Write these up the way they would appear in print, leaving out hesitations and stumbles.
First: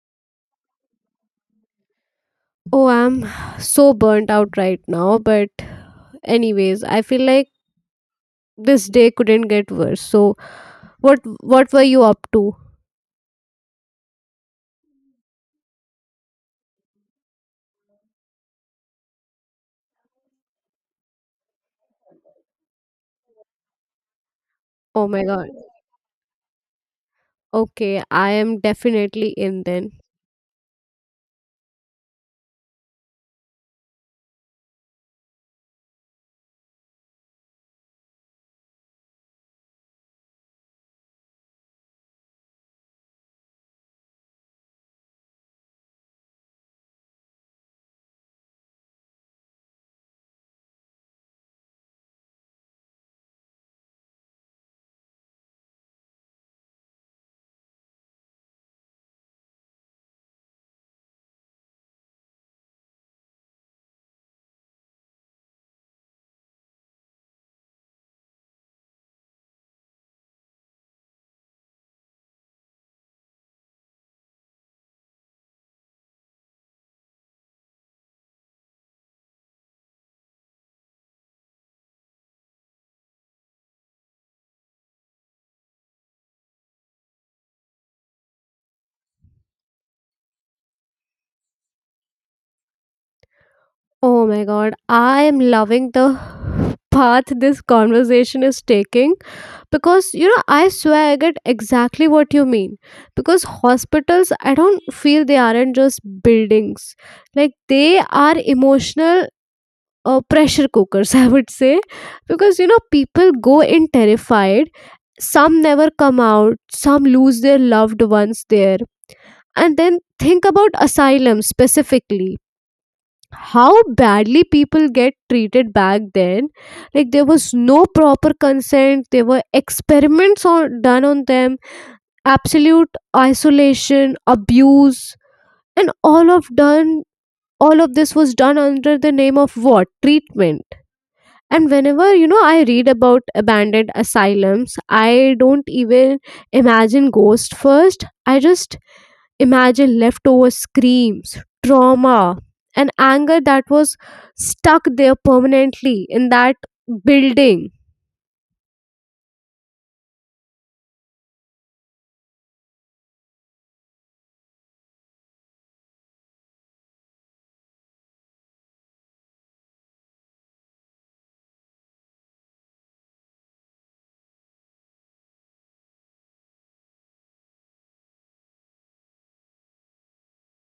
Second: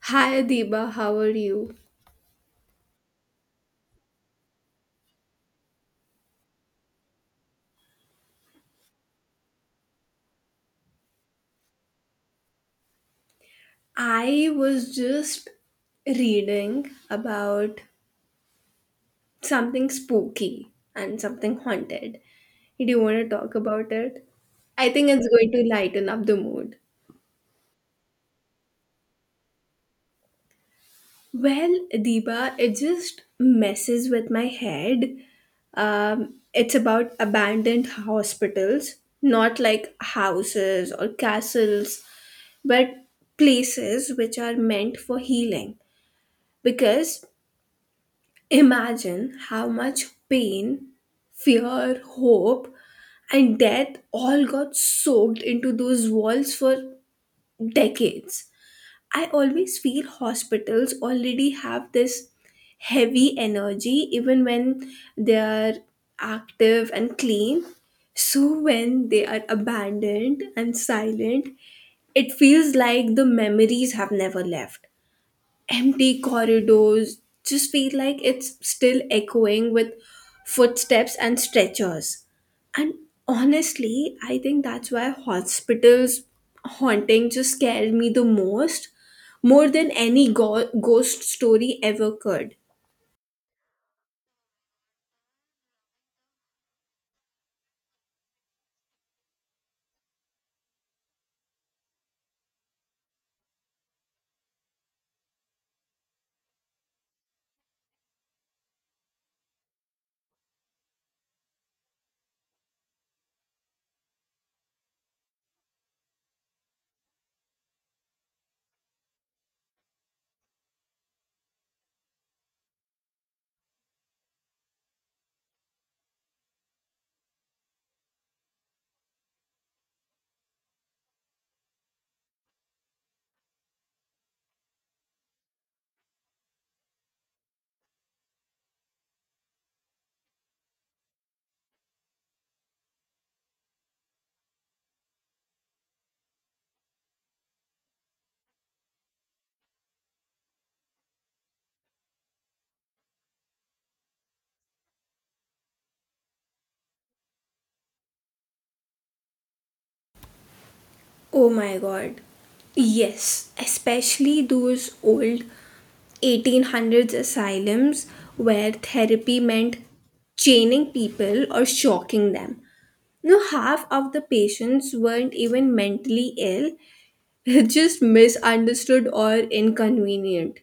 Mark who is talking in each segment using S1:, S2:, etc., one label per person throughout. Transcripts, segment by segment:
S1: Hi Adiba, how are you?
S2: Oh, I'm so burnt out right now, but anyways, I feel like this day couldn't get worse. So, what were you up to?
S1: I was just reading about something spooky and something haunted. Do you want to talk about it? I
S2: Oh
S1: think
S2: my
S1: it's
S2: god.
S1: going to lighten up the mood.
S2: Okay, I am definitely in then.
S1: Well, Adiba, it just messes with my head. It's about abandoned hospitals, not like houses or castles, but places which are meant for healing. Because imagine how much pain, fear, hope, and death all got soaked into those walls for decades. I always feel hospitals already have this heavy energy, even when they are active and clean. So, when they are abandoned and silent, it feels like the memories have never left empty corridors just feel like it's still echoing with footsteps and stretchers. And honestly, I think that's why hospitals haunting just scared me the most, more than any ghost story ever could.
S2: Oh my god, I am loving the path this conversation is taking because you know, I swear I get exactly what you mean. Because hospitals, I don't feel they aren't just buildings. Like they are emotional pressure cookers, I would say, because you know, people go in terrified. Some never come out, some lose their loved ones there. And then think about asylum specifically. How badly people get treated back then. Like, there was no proper consent, there were experiments on, done on them, absolute isolation, abuse, and all of done. All of this was done under the name of what? Treatment. And whenever you know I read about abandoned asylums, I don't even imagine ghosts first. I just imagine leftover screams, trauma, and anger that was stuck there permanently in that building.
S1: Oh my god. Yes, especially those old 1800s asylums where therapy meant chaining people or shocking them. No, half of the patients weren't even mentally ill, just misunderstood or inconvenient.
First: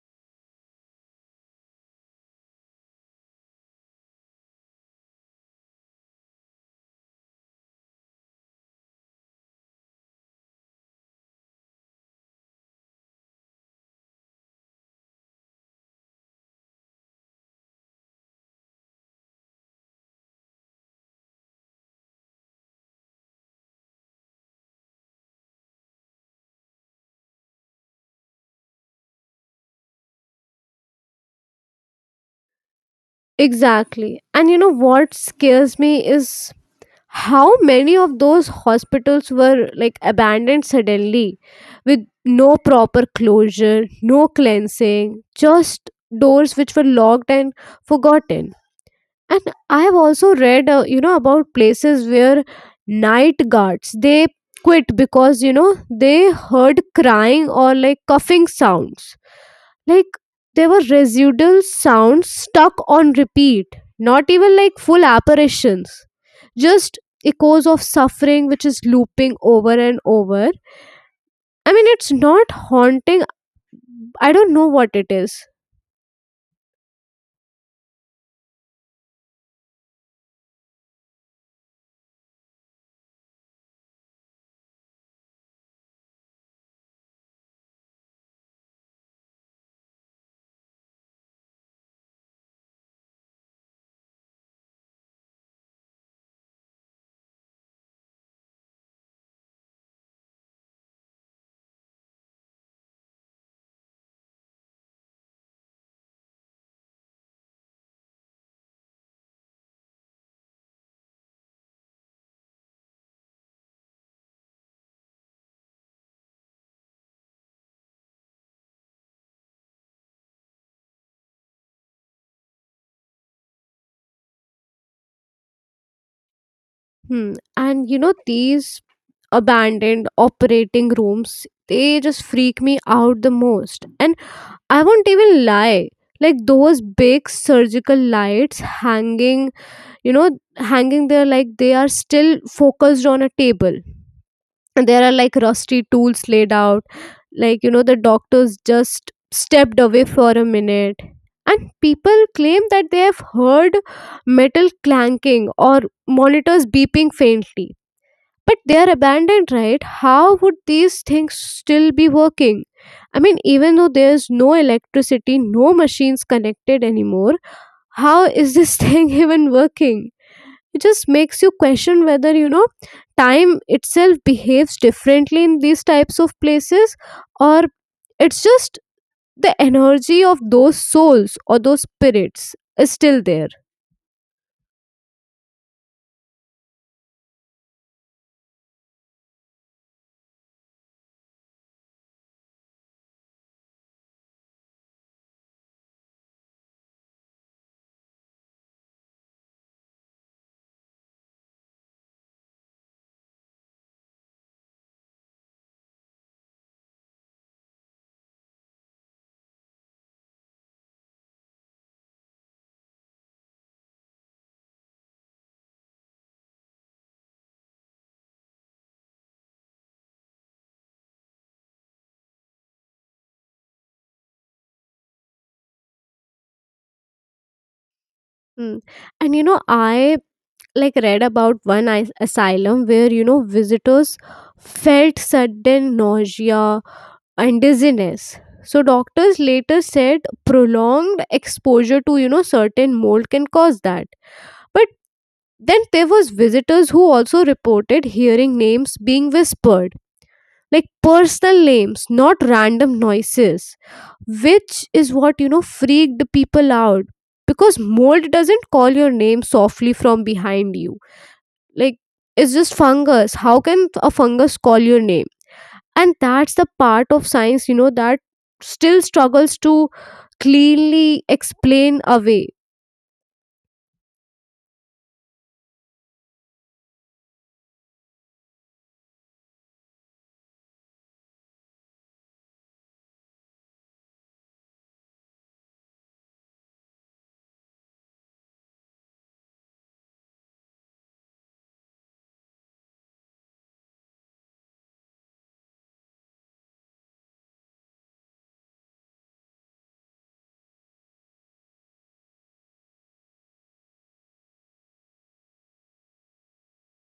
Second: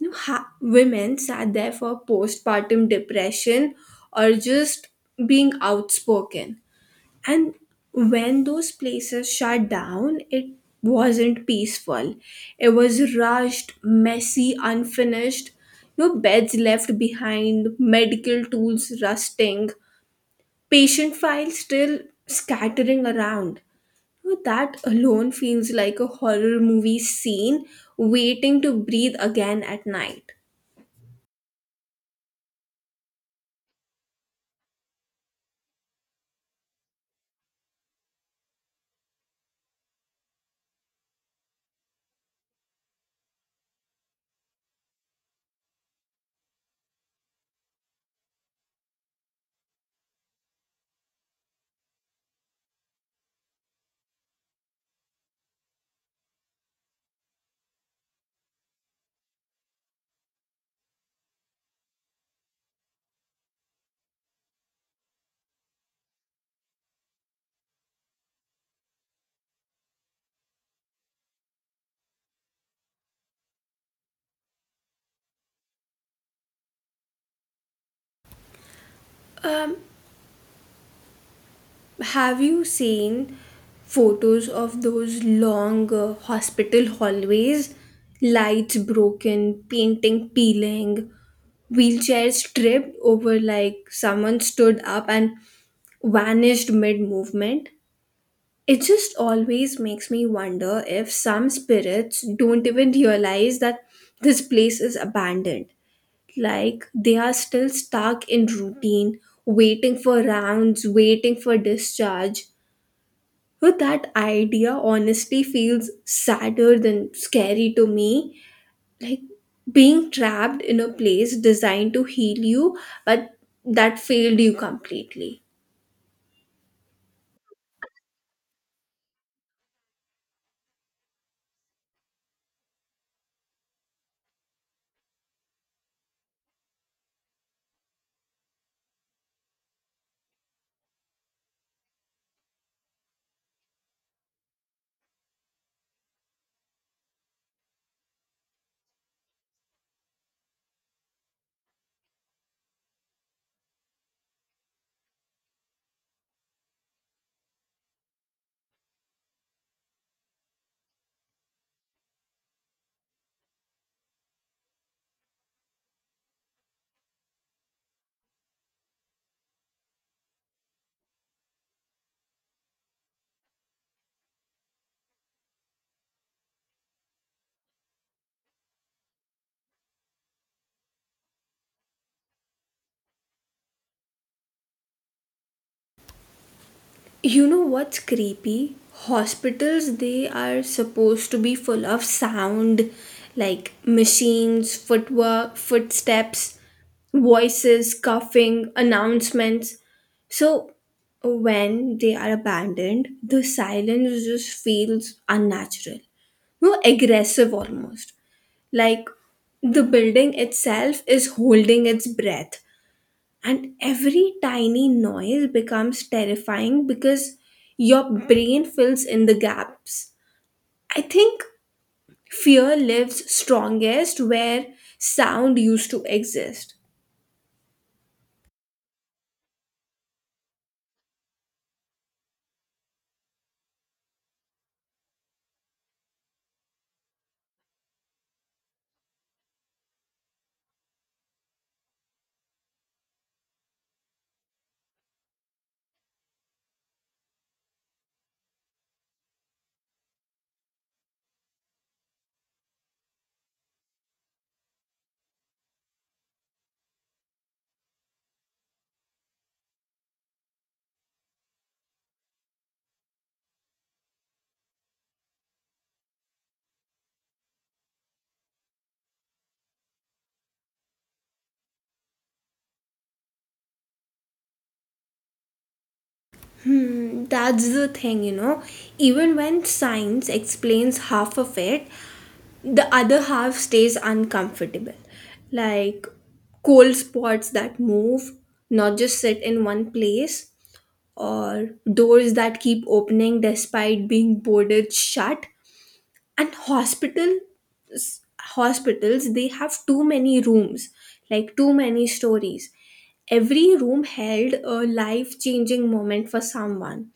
S1: No, women sat there for postpartum depression or just being outspoken. And when those places shut down, it wasn't peaceful. It was rushed, messy, unfinished. No beds left behind, medical tools rusting, patient files still scattering around. Now, that alone feels like a horror movie scene waiting to breathe again at night.
S2: Exactly, and you know what scares me is how many of those hospitals were like abandoned suddenly with no proper closure, no cleansing, just doors which were locked and forgotten. And I have also read you know, about places where night guards they quit because you know, they heard crying or like coughing sounds. Like there were residual sounds stuck on repeat, not even like full apparitions, just echoes of suffering which is looping over and over. I mean, it's not haunting. I don't know what it is.
S1: Um, have you seen photos of those long hospital hallways? Lights broken, painting peeling, wheelchairs tripped over like someone stood up and vanished mid movement. It just always makes me wonder if some spirits don't even realize that this place is abandoned. Like they are still stuck in routine, waiting for rounds, waiting for discharge. But that idea honestly feels sadder than scary to me. Like being trapped in a place designed to heal you, but that failed you completely.
S2: Hmm. And you know, these abandoned operating rooms they just freak me out the most, and I won't even lie. Like those big surgical lights hanging, you know, hanging there like they are still focused on a table, and there are like rusty tools laid out, like you know, the doctors just stepped away for a minute. And people claim that they have heard metal clanking or monitors beeping faintly, but they are abandoned, right? How would these things still be working? I mean, even though there's no electricity, no machines connected anymore, how is this thing even working? It just makes you question whether you know, time itself behaves differently in these types of places, or it's just the energy of those souls or those spirits is still there.
S1: You know what's creepy? Hospitals, they are supposed to be full of sound, like machines, footwork, footsteps, voices, coughing, announcements. So when they are abandoned, the silence just feels unnatural, no aggressive almost. Like the building itself is holding its breath and every tiny noise becomes terrifying because your brain fills in the gaps. I think fear lives strongest where sound used to exist.
S2: Hmm. And you know, I like read about one is- asylum where you know, visitors felt sudden nausea and dizziness, so doctors later said prolonged exposure to you know, certain mold can cause that. But then there was visitors who also reported hearing names being whispered, like personal names, not random noises, which is what you know, freaked the people out, because mold doesn't call your name softly from behind you. Like, it's just fungus. How can a fungus call your name? And that's the part of science you know, that still struggles to cleanly explain away.
S1: Hmm, that's the thing, you know. Even when science explains half of it, the other half stays uncomfortable. Like cold spots that move, not just sit in one place, or doors that keep opening despite being boarded shut and hospitals. Hospitals, they have too many rooms, like too many stories. Every room held a life changing moment for someone,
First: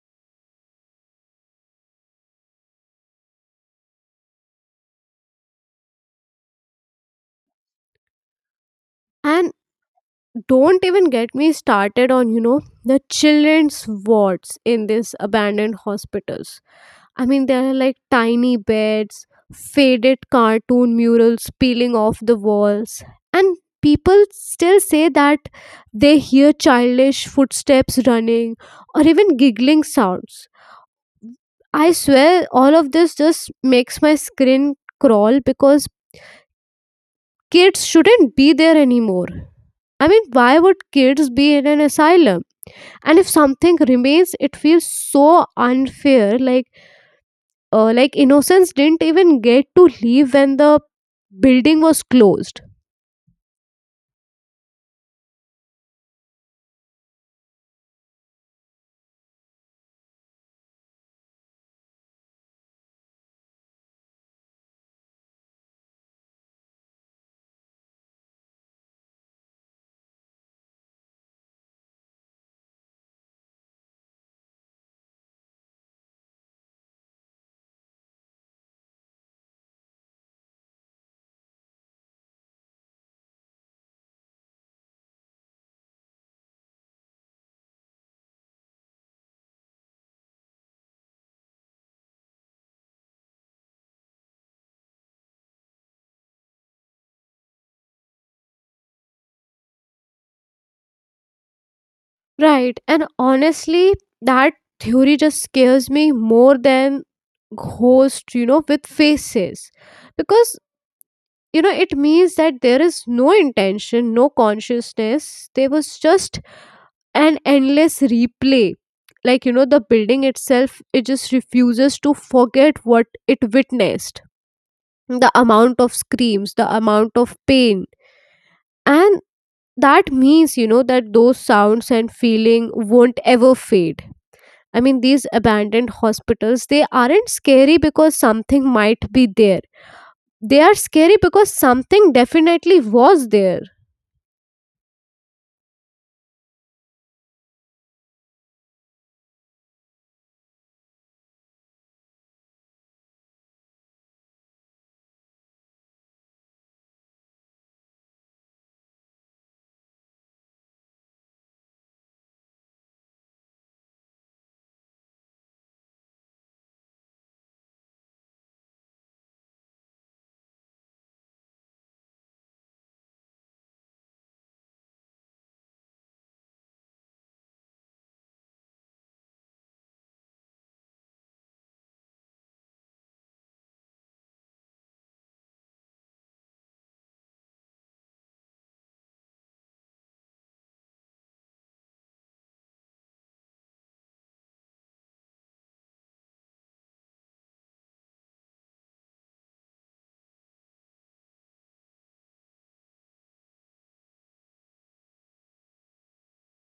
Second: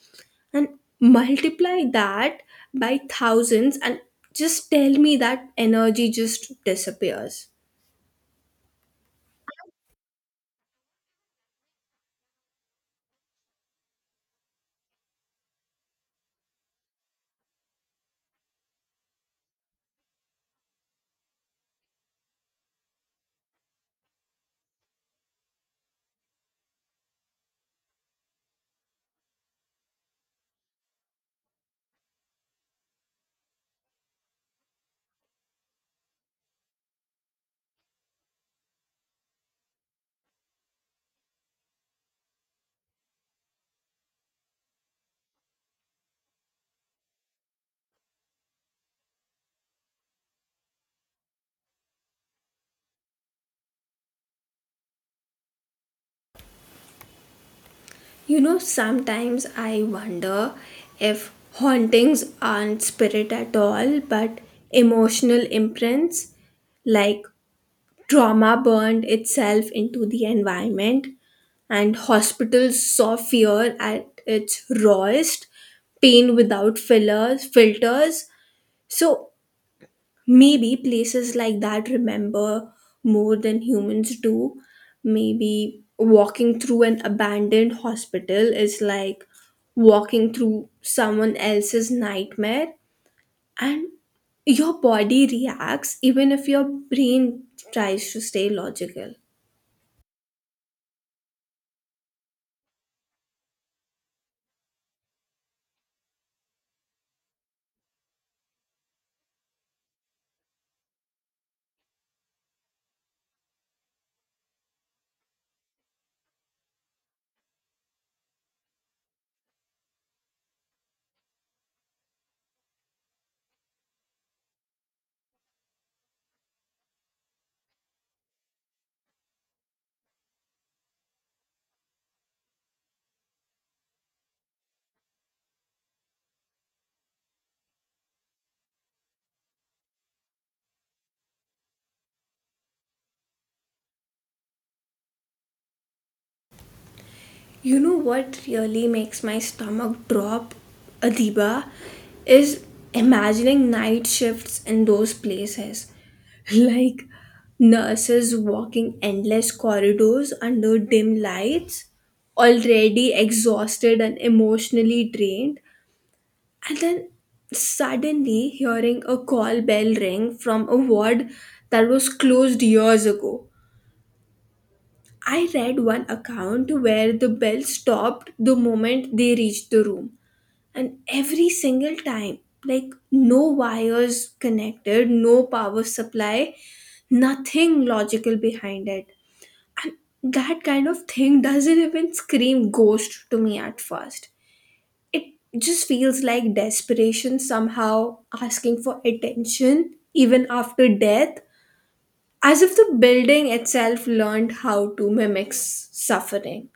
S1: and multiply that by thousands, and just tell me that energy just disappears.
S2: And don't even get me started on you know, the children's wards in these abandoned hospitals. I mean, there are like tiny beds, faded cartoon murals peeling off the walls, and people still say that they hear childish footsteps running or even giggling sounds. I swear, all of this just makes my skin crawl because kids shouldn't be there anymore. I mean, why would kids be in an asylum? And if something remains, it feels so unfair. Like innocents didn't even get to leave when the building was closed.
S1: You know, sometimes I wonder if hauntings aren't spirit at all, but emotional imprints, like trauma burned itself into the environment, and hospitals saw fear at its rawest, pain without fillers, filters. So maybe places like that remember more than humans do. Maybe walking through an abandoned hospital is like walking through someone else's nightmare, and your body reacts even if your brain tries to stay logical.
S2: Right, and honestly, that theory just scares me more than ghosts you know, with faces, because you know, it means that there is no intention, no consciousness, there was just an endless replay. Like you know, the building itself it just refuses to forget what it witnessed, the amount of screams, the amount of pain. And that means you know, that those sounds and feeling won't ever fade. I mean, these abandoned hospitals they aren't scary because something might be there. They are scary because something definitely was there.
S1: You know what really makes my stomach drop, Adiba, is imagining night shifts in those places. Like nurses walking endless corridors under dim lights, already exhausted and emotionally drained, and then suddenly hearing a call bell ring from a ward that was closed years ago. I read one account where the bell stopped the moment they reached the room, and every single time, like no wires connected, no power supply, nothing logical behind it. And that kind of thing doesn't even scream ghost to me at first. It just feels like desperation somehow asking for attention even after death, as if the building itself learned how to mimic suffering.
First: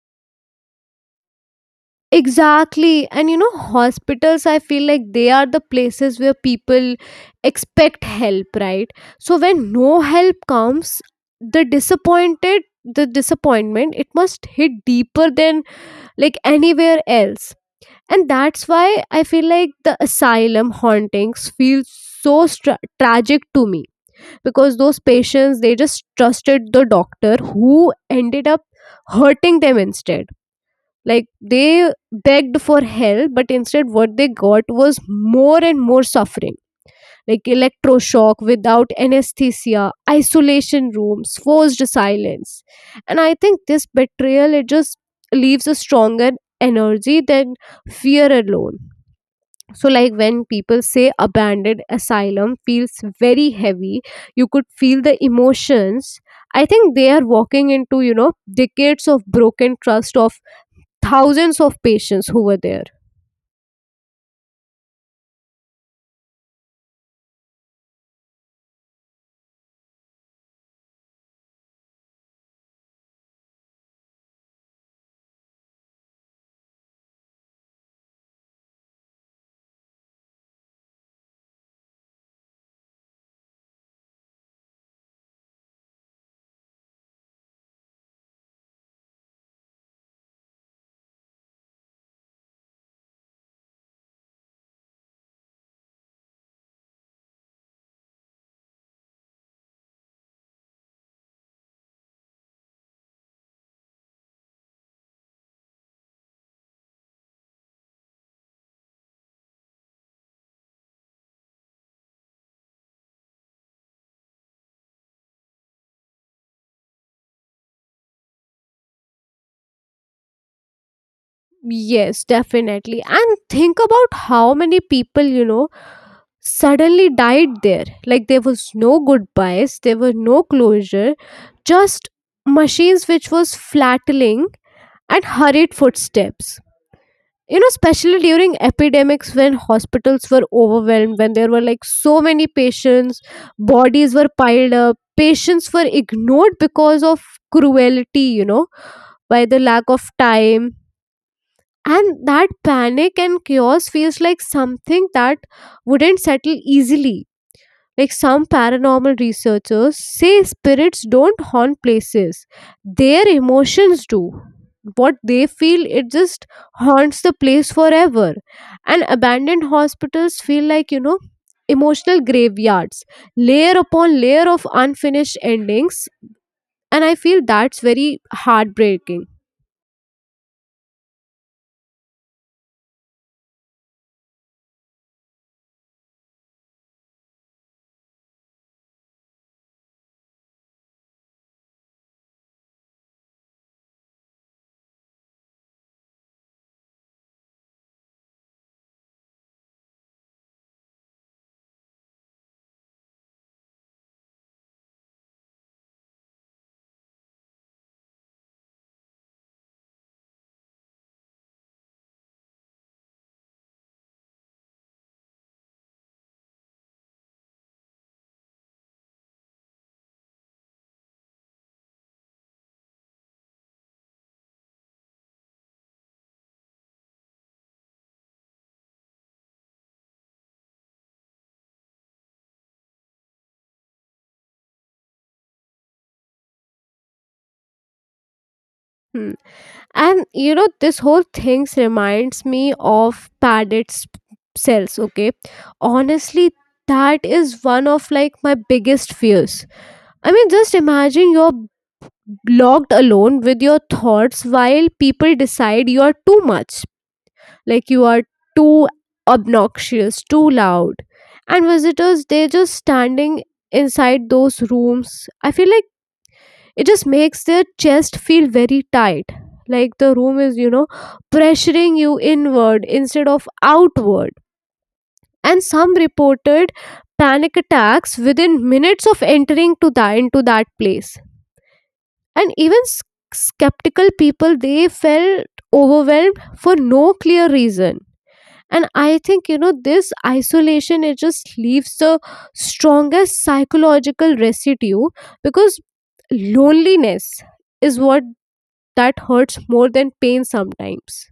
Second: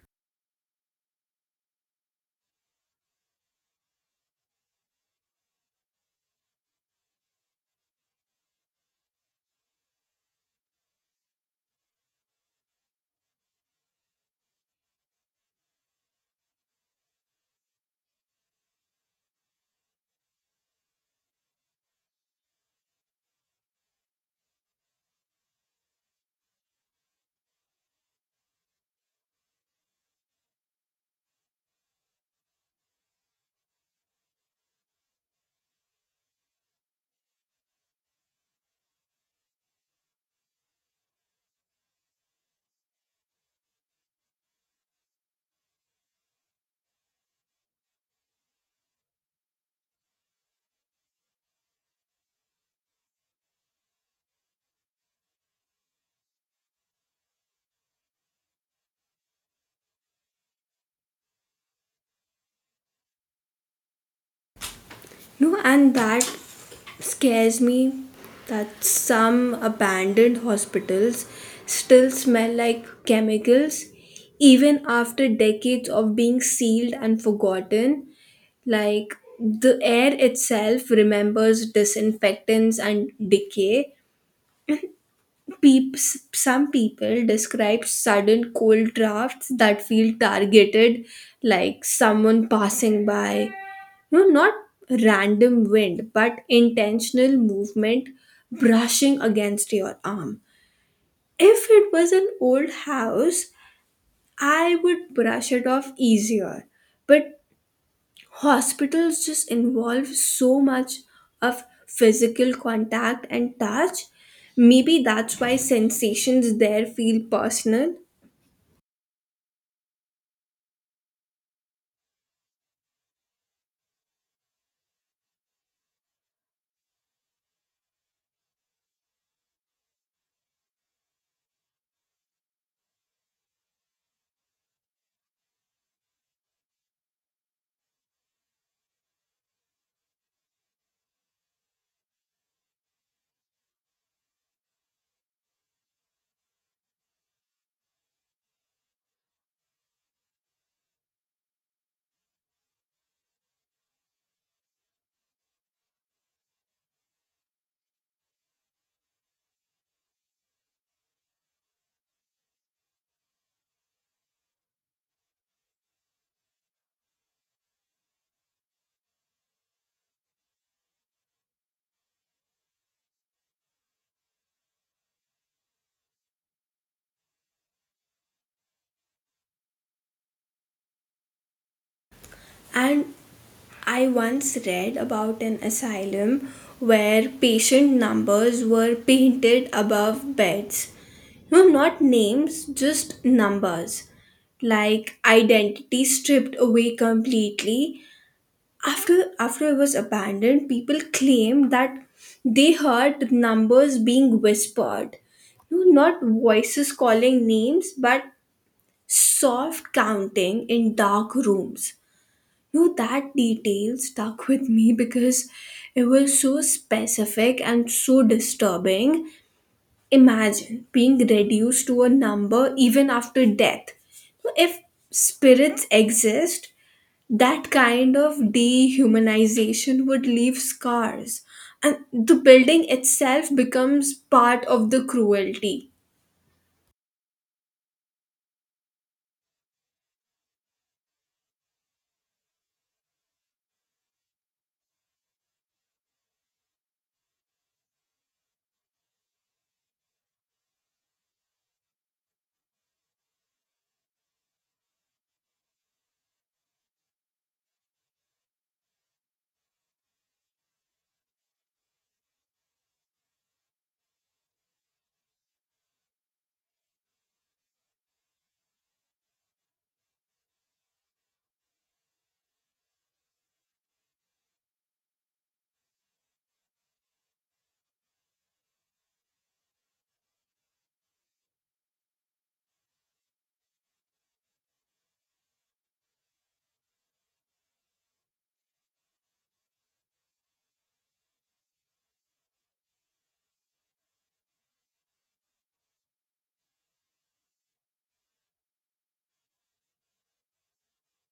S2: Exactly. And you know, hospitals, I feel like they are the places where people expect help, right? So when no help comes, the disappointed, the disappointment, it must hit deeper than like anywhere else. And that's why I feel like the asylum hauntings feel so stra- tragic to me, because those patients they just trusted the doctor who ended up hurting them instead. Like they begged for help, but instead what they got was more and more suffering. Like electroshock without anesthesia, isolation rooms, forced silence. And I think this betrayal it just leaves a stronger energy than fear alone. So, like when people say abandoned asylum feels very heavy, you could feel the emotions. I think they are walking into, you know, decades of broken trust of thousands of patients who were there.
S1: No, and that scares me that some abandoned hospitals still smell like chemicals even after decades of being sealed and forgotten. Like the air itself remembers disinfectants and decay. Peeps, some people describe sudden cold drafts that feel targeted, like someone passing by, no, not random wind, but intentional movement brushing against your arm. If it was an old house, I would brush it off easier. But hospitals just involve so much of physical contact and touch. Maybe that's why sensations there feel personal.
S2: Yes, definitely. And think about how many people, you know, suddenly died there. Like there was no goodbyes, there were no closure, just machines which was flattening and hurried footsteps. You know, especially during epidemics when hospitals were overwhelmed, when there were like so many patients, bodies were piled up, patients were ignored because of cruelty, you know, by the lack of time. And that panic and chaos feels like something that wouldn't settle easily. Like some paranormal researchers say spirits don't haunt places, their emotions do. What they feel, it just haunts the place forever. And abandoned hospitals feel like, you know, emotional graveyards, layer upon layer of unfinished endings. And I feel that's very heartbreaking.
S1: And I once read about an asylum where patient numbers were painted above beds. No, not names, just numbers. Like identity stripped away completely. After it was abandoned, people claimed that they heard numbers being whispered. No, not voices calling names, but soft counting in dark rooms. No, that detail stuck with me because it was so specific and so disturbing. Imagine being reduced to a number even after death. So, if spirits exist, that kind of dehumanization would leave scars, and the building itself becomes part of the cruelty.
S2: Hmm. And you know, this whole things reminds me of padded s- cells, okay? Honestly, that is one of like my biggest fears. I mean, just imagine you're locked alone with your thoughts while people decide you are too much. Like you are too obnoxious, too loud. And visitors, they're just standing inside those rooms. I feel like it just makes their chest feel very tight, like the room is you know, pressuring you inward instead of outward. And some reported panic attacks within minutes of entering to that into that place. And even s- skeptical people they felt overwhelmed for no clear reason. And I think you know, this isolation it just leaves the strongest psychological residue, because loneliness is what that hurts more than pain sometimes.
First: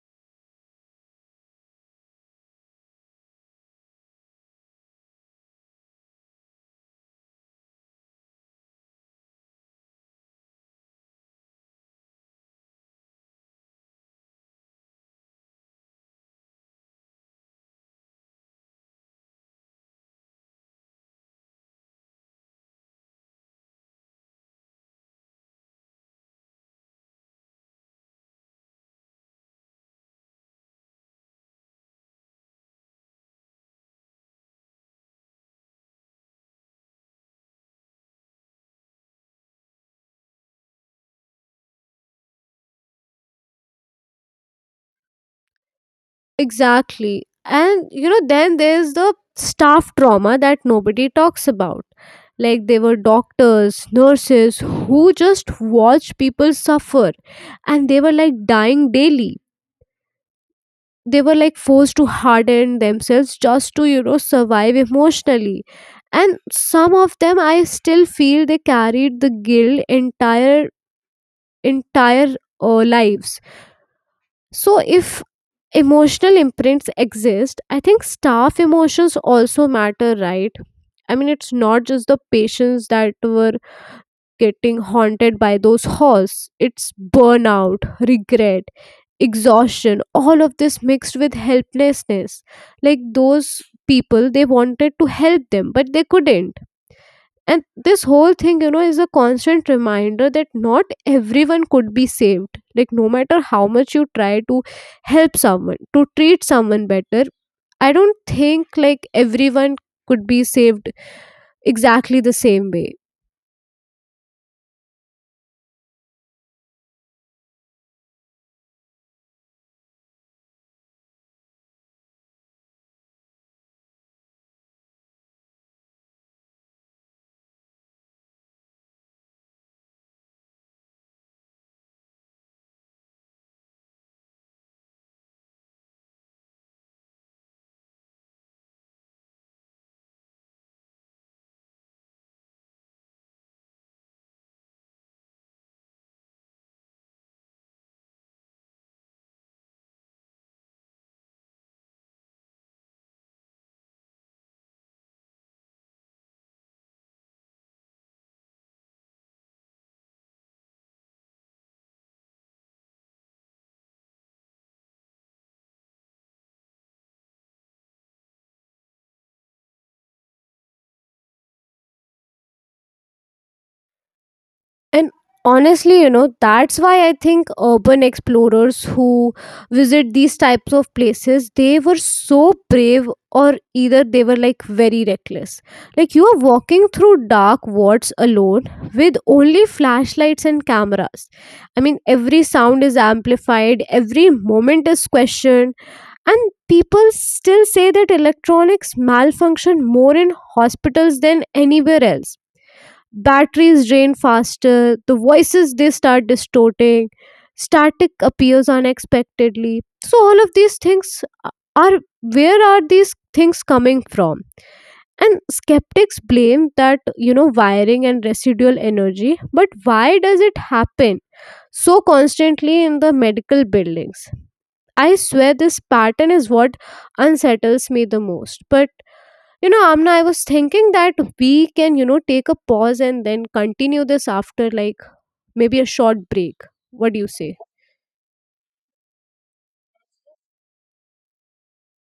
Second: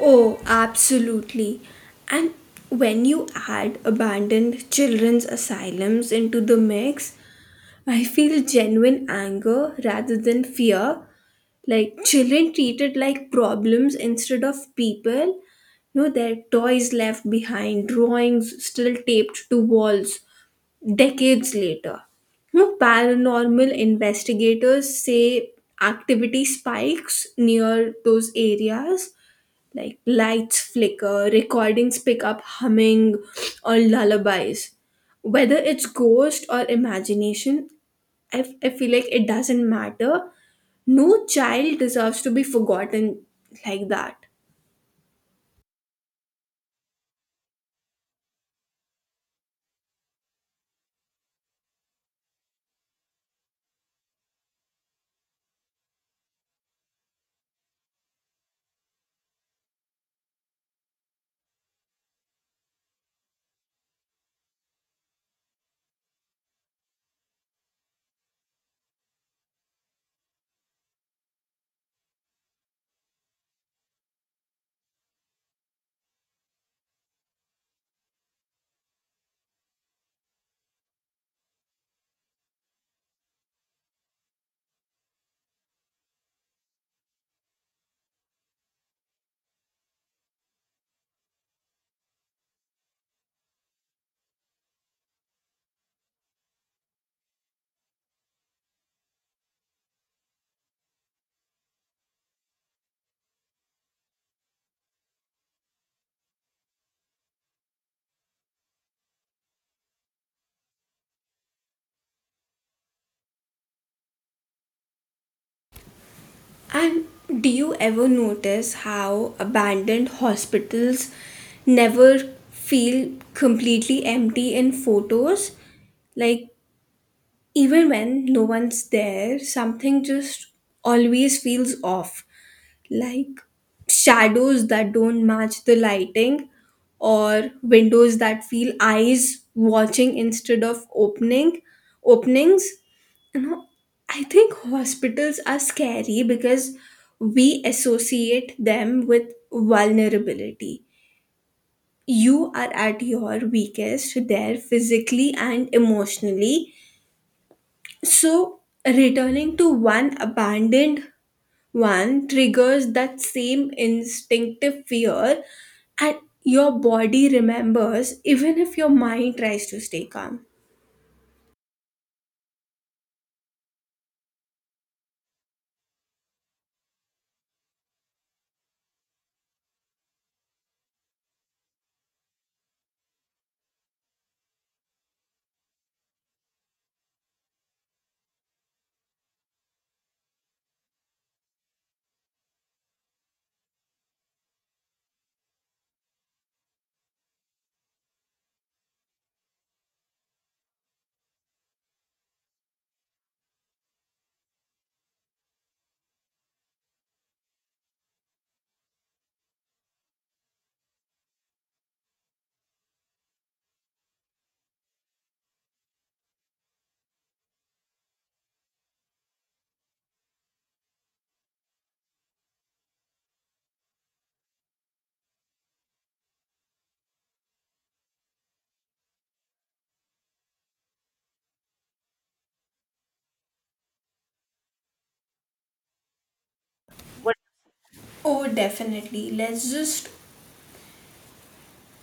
S1: Oh, absolutely. And when you add abandoned children's asylums into the mix, I feel genuine anger rather than fear. Like children treated like problems instead of people. No, their toys left behind, drawings still taped to walls decades later. No, paranormal investigators say activity spikes near those areas, like lights flicker, recordings pick up humming or lullabies. Whether it's ghost or imagination, I feel like it doesn't matter. No child deserves to be forgotten like that.
S2: Exactly. And you know, then there's the staff trauma that nobody talks about. Like they were doctors, nurses who just watched people suffer and they were like dying daily. They were like forced to harden themselves just to, you know, survive emotionally. And some of them I still feel they carried the guilt entire entire lives. So if emotional imprints exist, I think staff emotions also matter, right? I mean, it's not just the patients that were getting haunted by those halls, it's burnout, regret, exhaustion, all of this mixed with helplessness. Like those people they wanted to help them but they couldn't. And this whole thing, you know, is a constant reminder that not everyone could be saved. Like, no matter how much you try to help someone, to treat someone better, I don't think like everyone could be saved exactly the same way.
S1: And do you ever notice how abandoned hospitals never feel completely empty in photos? Like, even when no one's there, something just always feels off. Like shadows that don't match the lighting, or windows that feel eyes watching instead of openings, you know. I think hospitals are scary because we associate them with vulnerability. You are at your weakest there, physically and emotionally. So returning to one abandoned one triggers that same instinctive fear, and your body remembers even if your mind tries to stay calm.
S2: And honestly, you know, that's why I think urban explorers who visit these types of places, they were so brave, or either they were like very reckless. Like you are walking through dark wards alone with only flashlights and cameras. I mean, every sound is amplified, every moment is questioned, and people still say that electronics malfunction more in hospitals than anywhere else. Batteries drain faster, the voices they start distorting, static appears unexpectedly. So all of these things are, where are these things coming from? And skeptics blame that you know, wiring and residual energy, but why does it happen so constantly in the medical buildings? I swear this pattern is what unsettles me the most. But you know, Amna, I was thinking that we can, you know, take a pause and then continue this after like maybe a short break. What do you say?
S1: Oh, definitely. Let's just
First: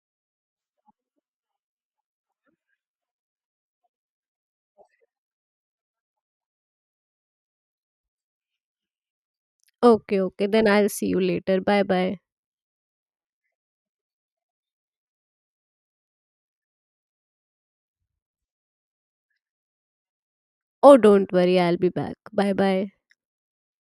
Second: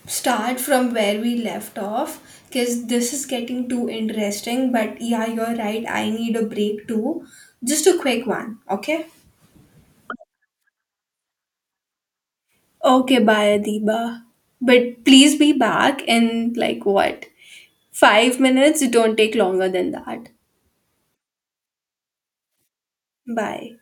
S1: start from where we left off because this is getting too interesting. But yeah, you're right. I need a break too. Just a quick one, okay?
S2: Okay, okay. Then I'll see you later. Bye bye.
S1: Okay, bye Adiba. But please be back in like what? 5 minutes? Don't take longer than that.
S2: Oh, don't worry. I'll be back. Bye bye.
S1: Bye.